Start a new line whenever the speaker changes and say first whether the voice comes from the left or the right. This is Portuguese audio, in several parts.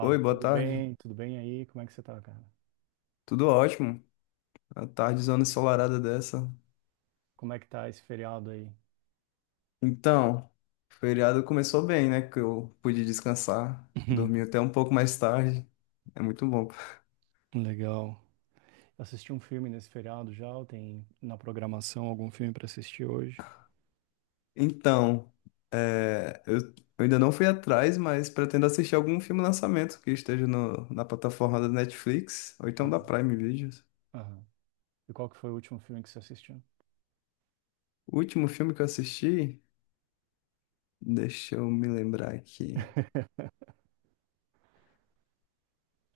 left: Oi, boa
right: tudo
left: tarde.
right: bem? Tudo bem aí? Como é que você tá, cara?
left: Tudo ótimo. A tarde zona ensolarada dessa.
right: Como é que tá esse feriado aí?
left: Então, o feriado começou bem, né? Que eu pude descansar. Dormi até um pouco mais tarde. É muito bom.
right: Legal. Assisti um filme nesse feriado já? Ou tem na programação algum filme pra assistir hoje?
left: Então, eu ainda não fui atrás, mas pretendo assistir algum filme lançamento que esteja na plataforma da Netflix ou então da
right: Aham,
left: Prime Videos.
right: aham. E qual que foi o último filme que você assistiu?
left: O último filme que eu assisti, deixa eu me lembrar aqui.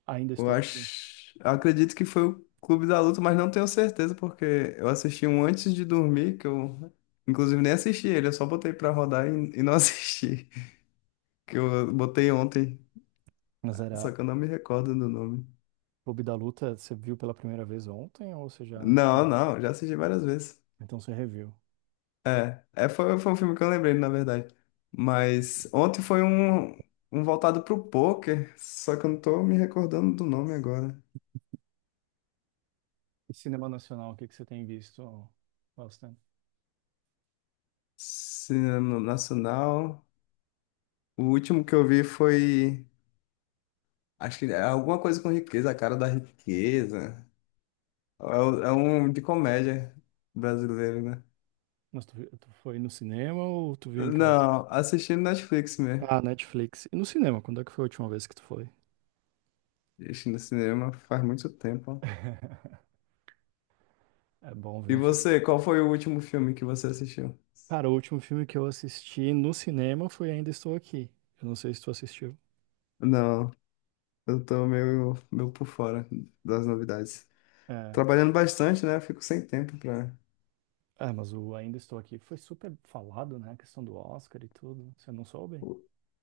right: Ainda estou aqui.
left: Eu acredito que foi o Clube da Luta, mas não tenho certeza porque eu assisti um antes de dormir, que eu inclusive nem assisti ele, eu só botei pra rodar e não assisti, que eu botei ontem,
right: Mas
left: só
right: era
left: que eu não me recordo do nome.
right: Clube da Luta, você viu pela primeira vez ontem ou você já tinha
left: Não,
right: visto?
left: não, já assisti várias vezes.
right: Então você reviu.
left: Foi um filme que eu lembrei, na verdade. Mas ontem foi um voltado pro poker, só que eu não tô me recordando do nome agora.
right: E cinema nacional, o que que você tem visto bastante?
left: Cinema Nacional. O último que eu vi foi, acho que é alguma coisa com riqueza, a cara da riqueza. É, é um de comédia brasileiro, né?
right: Mas tu foi no cinema ou tu viu em casa?
left: Não, assistindo Netflix mesmo.
right: Ah, Netflix. E no cinema, quando é que foi a última vez que tu foi?
left: Assistindo cinema faz muito tempo.
right: É bom ver
left: E
right: um filme.
left: você, qual foi o último filme que você assistiu?
right: Cara, o último filme que eu assisti no cinema foi Ainda Estou Aqui. Eu não sei se tu assistiu.
left: Não, eu tô meio por fora das novidades.
right: É,
left: Trabalhando bastante, né? Fico sem tempo pra...
right: mas o Ainda Estou Aqui foi super falado, né? A questão do Oscar e tudo. Você não soube?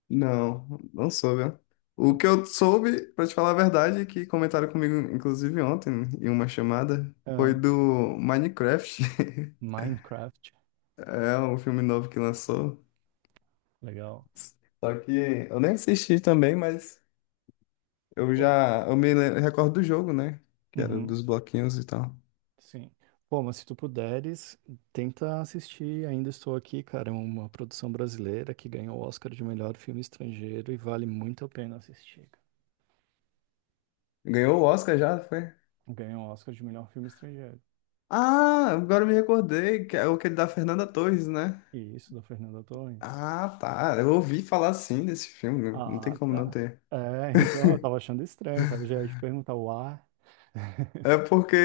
left: Não, não soube, ó.
right: Tá
left: O que
right: bem.
left: eu soube, pra te falar a verdade, é que comentaram comigo, inclusive ontem, em uma chamada, foi
right: É.
left: do Minecraft.
right: Minecraft,
left: É um filme novo que lançou.
right: legal.
left: Só que eu nem assisti também, mas eu
right: Pô,
left: já. Eu recordo do jogo, né? Que era
right: uhum,
left: dos bloquinhos e tal.
right: sim. Pô, mas se tu puderes, tenta assistir Ainda Estou Aqui, cara. É uma produção brasileira que ganhou o Oscar de melhor filme estrangeiro e vale muito a pena assistir.
left: Ganhou o Oscar já, foi?
right: Ganhou o Oscar de melhor filme estrangeiro.
left: Ah, agora eu me recordei, que é o que ele da Fernanda Torres, né?
right: E isso, da Fernanda Torres.
left: Ah, tá. Eu ouvi falar sim desse filme, não tem
right: Ah,
left: como não
right: tá.
left: ter.
right: É, então eu tava achando estranho, cara. Já ia te perguntar o ar.
left: É porque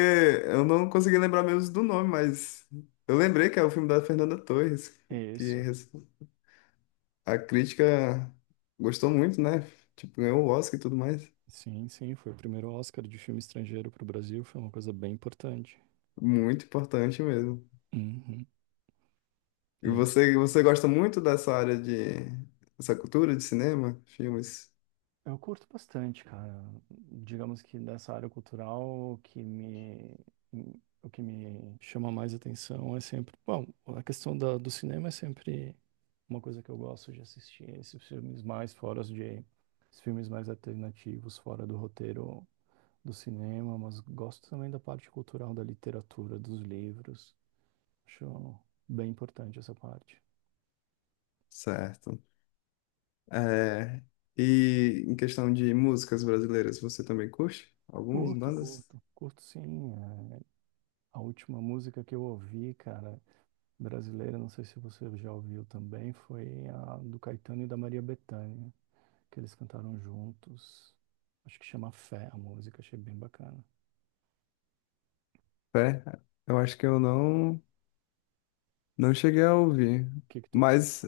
left: eu não consegui lembrar mesmo do nome, mas eu lembrei que é o filme da Fernanda Torres, que
right: Isso.
left: a crítica gostou muito, né? Tipo, ganhou o Oscar e tudo mais.
right: Sim, sim, foi o primeiro Oscar de filme estrangeiro pro Brasil, foi uma coisa bem importante.
left: Muito importante mesmo.
right: Uhum.
left: E você, você gosta muito dessa cultura de cinema, filmes?
right: Eu curto bastante, cara. Digamos que dessa área cultural, o que me chama mais atenção é sempre. Bom, a questão da, do cinema é sempre uma coisa que eu gosto de assistir. Esses filmes mais fora de. Esses filmes mais alternativos, fora do roteiro do cinema, mas gosto também da parte cultural, da literatura, dos livros. Acho bem importante essa parte.
left: Certo. É, e em questão de músicas brasileiras, você também curte algumas
right: Curto,
left: bandas?
right: curto, curto sim. é, a última música que eu ouvi, cara, brasileira, não sei se você já ouviu também, foi a do Caetano e da Maria Bethânia, que eles cantaram juntos. Acho que chama Fé a música, achei bem bacana. O
left: É, eu acho que eu não, não cheguei a ouvir.
right: que que tu curte?
left: Mas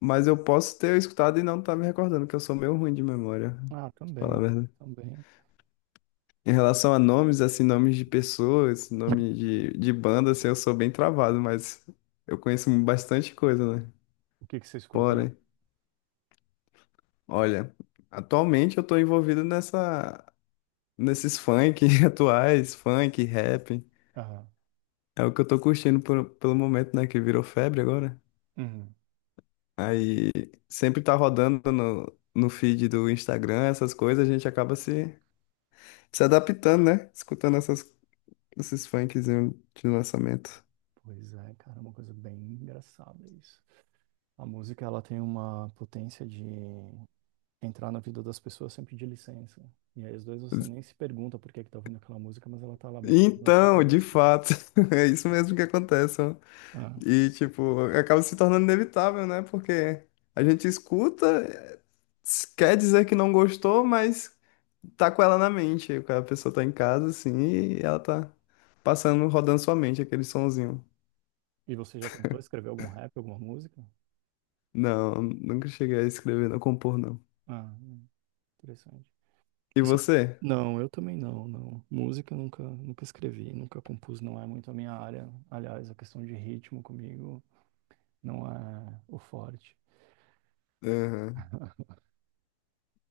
left: Mas eu posso ter escutado e não tá me recordando, que eu sou meio ruim de memória,
right: Ah,
left: pra falar a
right: também,
left: verdade.
right: também.
left: Em relação a nomes, assim, nomes de pessoas, nome de banda, assim, eu sou bem travado, mas eu conheço bastante coisa, né?
right: O que que você escuta?
left: Porém, olha, atualmente eu tô nesses funk atuais, funk, rap.
right: Aham.
left: É o que eu tô curtindo pelo momento, né? Que virou febre agora.
right: Uhum.
left: Aí sempre tá rodando no feed do Instagram, essas coisas, a gente acaba se adaptando, né? Escutando esses funkzinhos de lançamento.
right: Pois é, cara, é uma coisa bem engraçada isso. A música, ela tem uma potência de entrar na vida das pessoas sem pedir licença. E aí, às vezes, você nem se pergunta por que que tá ouvindo aquela música, mas ela tá lá batendo na sua
left: Então, de
right: cabeça, né?
left: fato, é isso mesmo que acontece, ó.
right: Ah.
left: E, tipo, acaba se tornando inevitável, né? Porque a gente escuta, quer dizer que não gostou, mas tá com ela na mente. A pessoa tá em casa, assim, e ela tá passando, rodando sua mente aquele sonzinho.
right: E você já tentou escrever algum rap, alguma música?
left: Não, nunca cheguei a escrever, não compor, não.
right: Ah, interessante.
left: E
right: Isso eu
left: você?
right: Não, eu também não, não. Música eu nunca escrevi, nunca compus, não é muito a minha área. Aliás, a questão de ritmo comigo não é o forte.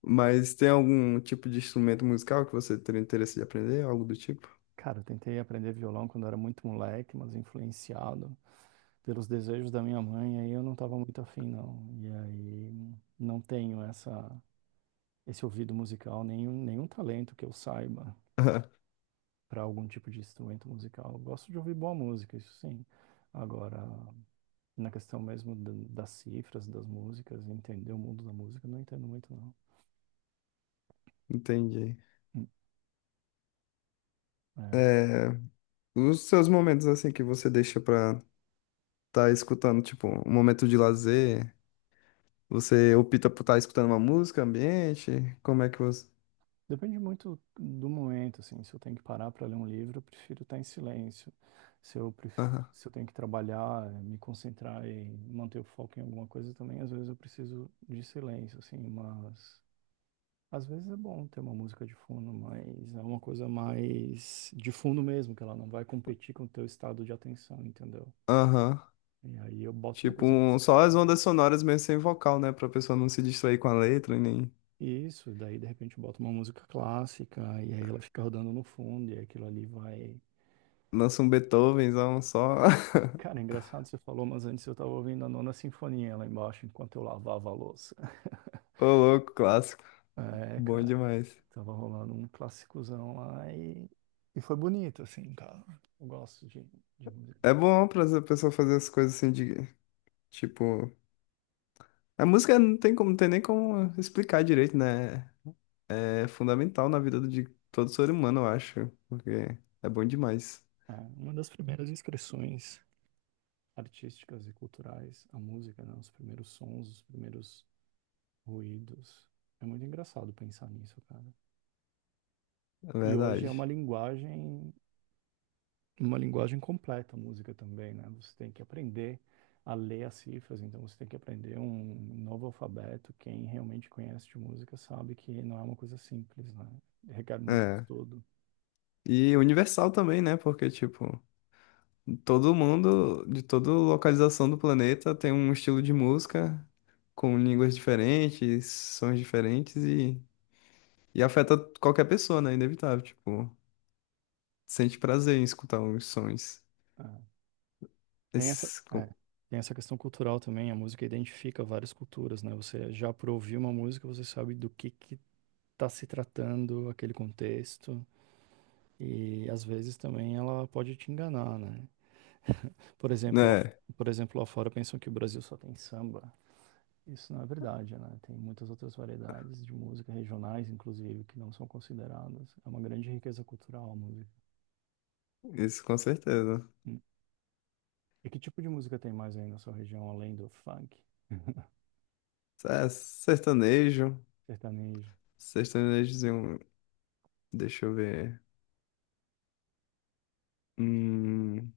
left: Mas tem algum tipo de instrumento musical que você teria interesse de aprender? Algo do tipo?
right: Cara, eu tentei aprender violão quando era muito moleque, mas influenciado pelos desejos da minha mãe, aí eu não estava muito afim, não. E aí não tenho esse ouvido musical, nenhum talento que eu saiba para algum tipo de instrumento musical. Eu gosto de ouvir boa música, isso sim. Agora, na questão mesmo da- das cifras, das músicas, entender o mundo da música, eu não entendo muito, não.
left: Entendi.
right: Hum. É,
left: É, os seus momentos assim que você deixa pra estar escutando, tipo, um momento de lazer, você opta por estar escutando uma música, ambiente? Como é que você...
right: depende muito do momento, assim. Se eu tenho que parar para ler um livro, eu prefiro estar em silêncio. Se eu, pref-
left: Aham.
right: Se eu tenho que trabalhar, me concentrar e manter o foco em alguma coisa também, às vezes eu preciso de silêncio, assim, mas às vezes é bom ter uma música de fundo, mas é uma coisa mais de fundo mesmo, que ela não vai competir com o teu estado de atenção, entendeu?
left: Aham.
right: E aí eu boto uma
left: Tipo,
right: coisa mais
left: só as
right: calma.
left: ondas sonoras mesmo sem vocal, né? Pra pessoa não se distrair com a letra, e nem
right: Isso, daí de repente eu boto uma música clássica, e aí ela fica rodando no fundo, e aquilo ali vai.
left: lança um Beethovenzão só.
right: Cara, é engraçado você falou, mas antes eu tava ouvindo a Nona Sinfonia lá embaixo enquanto eu lavava a louça.
left: Ô, louco, clássico.
right: É,
left: Bom
right: cara,
left: demais.
right: tava rolando um clássicozão lá e foi bonito, assim, cara. Eu gosto de, de música.
left: É bom pra essa pessoa fazer as coisas tipo, A música não tem como, não tem nem como explicar direito, né? É fundamental na vida de todo ser humano, eu acho, porque é bom demais,
right: É, uma das primeiras expressões artísticas e culturais, a música, né? Os primeiros sons, os primeiros ruídos. É muito engraçado pensar nisso, cara.
left: é
right: E hoje é
left: verdade.
right: uma linguagem completa a música também, né? Você tem que aprender a ler as cifras, então você tem que aprender um novo alfabeto. Quem realmente conhece de música sabe que não é uma coisa simples, né? Requer muito
left: É.
right: estudo.
left: E universal também, né? Porque, tipo, todo mundo, de toda localização do planeta, tem um estilo de música com línguas diferentes, sons diferentes e afeta qualquer pessoa, né? Inevitável, tipo, sente prazer em escutar os sons.
right: Né? Tem essa,
left: Esses,
right: é,
left: com-
right: tem essa questão cultural também, a música identifica várias culturas, né? Você já por ouvir uma música, você sabe do que tá se tratando aquele contexto, e às vezes também ela pode te enganar, né? Por exemplo, lá,
left: né?
right: por exemplo, lá fora pensam que o Brasil só tem samba. Isso não é verdade, né? Tem muitas outras variedades de música regionais, inclusive, que não são consideradas. É uma grande riqueza cultural a música.
left: Isso com certeza.
right: Hum. E que tipo de música tem mais aí na sua região, além do funk,
left: É, sertanejo.
right: sertanejo?
left: Sertanejozinho. Deixa eu ver. Hum,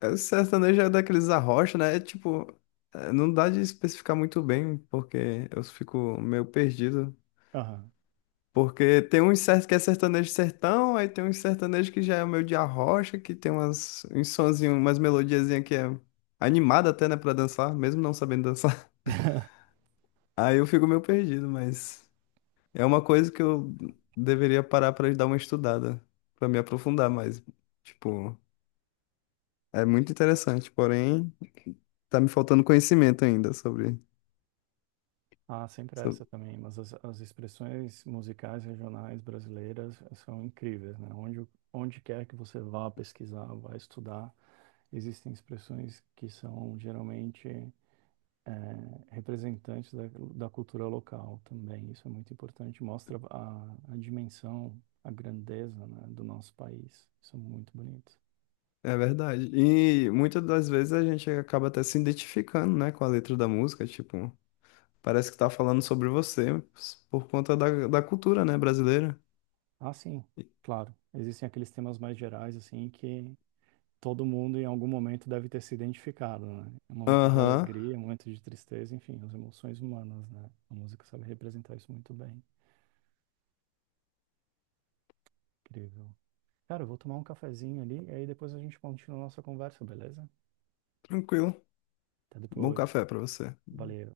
left: é, sertanejo é daqueles arrocha, né? É tipo... é, não dá de especificar muito bem, porque eu fico meio perdido.
right: Aham.
left: Porque tem uns certos que é sertanejo sertão, aí tem uns sertanejo que já é meio de arrocha, que tem uns sonzinhos, umas melodiazinhas que é animada até, né, pra dançar, mesmo não sabendo dançar. Aí eu fico meio perdido, mas... É uma coisa que eu deveria parar pra dar uma estudada, pra me aprofundar mais. Tipo, é muito interessante, porém, tá me faltando conhecimento ainda sobre,
right: Ah, sempre
left: sobre...
right: essa também, mas as expressões musicais regionais brasileiras são incríveis, né? Onde, onde quer que você vá pesquisar, vá estudar, existem expressões que são geralmente representantes da, da cultura local também. Isso é muito importante, mostra a dimensão, a grandeza, né, do nosso país. São muito bonitos.
left: É verdade. E muitas das vezes a gente acaba até se identificando, né, com a letra da música, tipo, parece que tá falando sobre você por conta da cultura, né, brasileira.
right: Ah, sim, claro. Existem aqueles temas mais gerais, assim, que todo mundo em algum momento deve ter se identificado, né? É um momento de
left: Aham,
right: alegria, um momento de tristeza, enfim, as emoções humanas, né? A música sabe representar isso muito bem. Incrível. Cara, eu vou tomar um cafezinho ali e aí depois a gente continua a nossa conversa, beleza?
left: tranquilo.
right: Até
left: Bom
right: depois.
left: café pra você.
right: Valeu.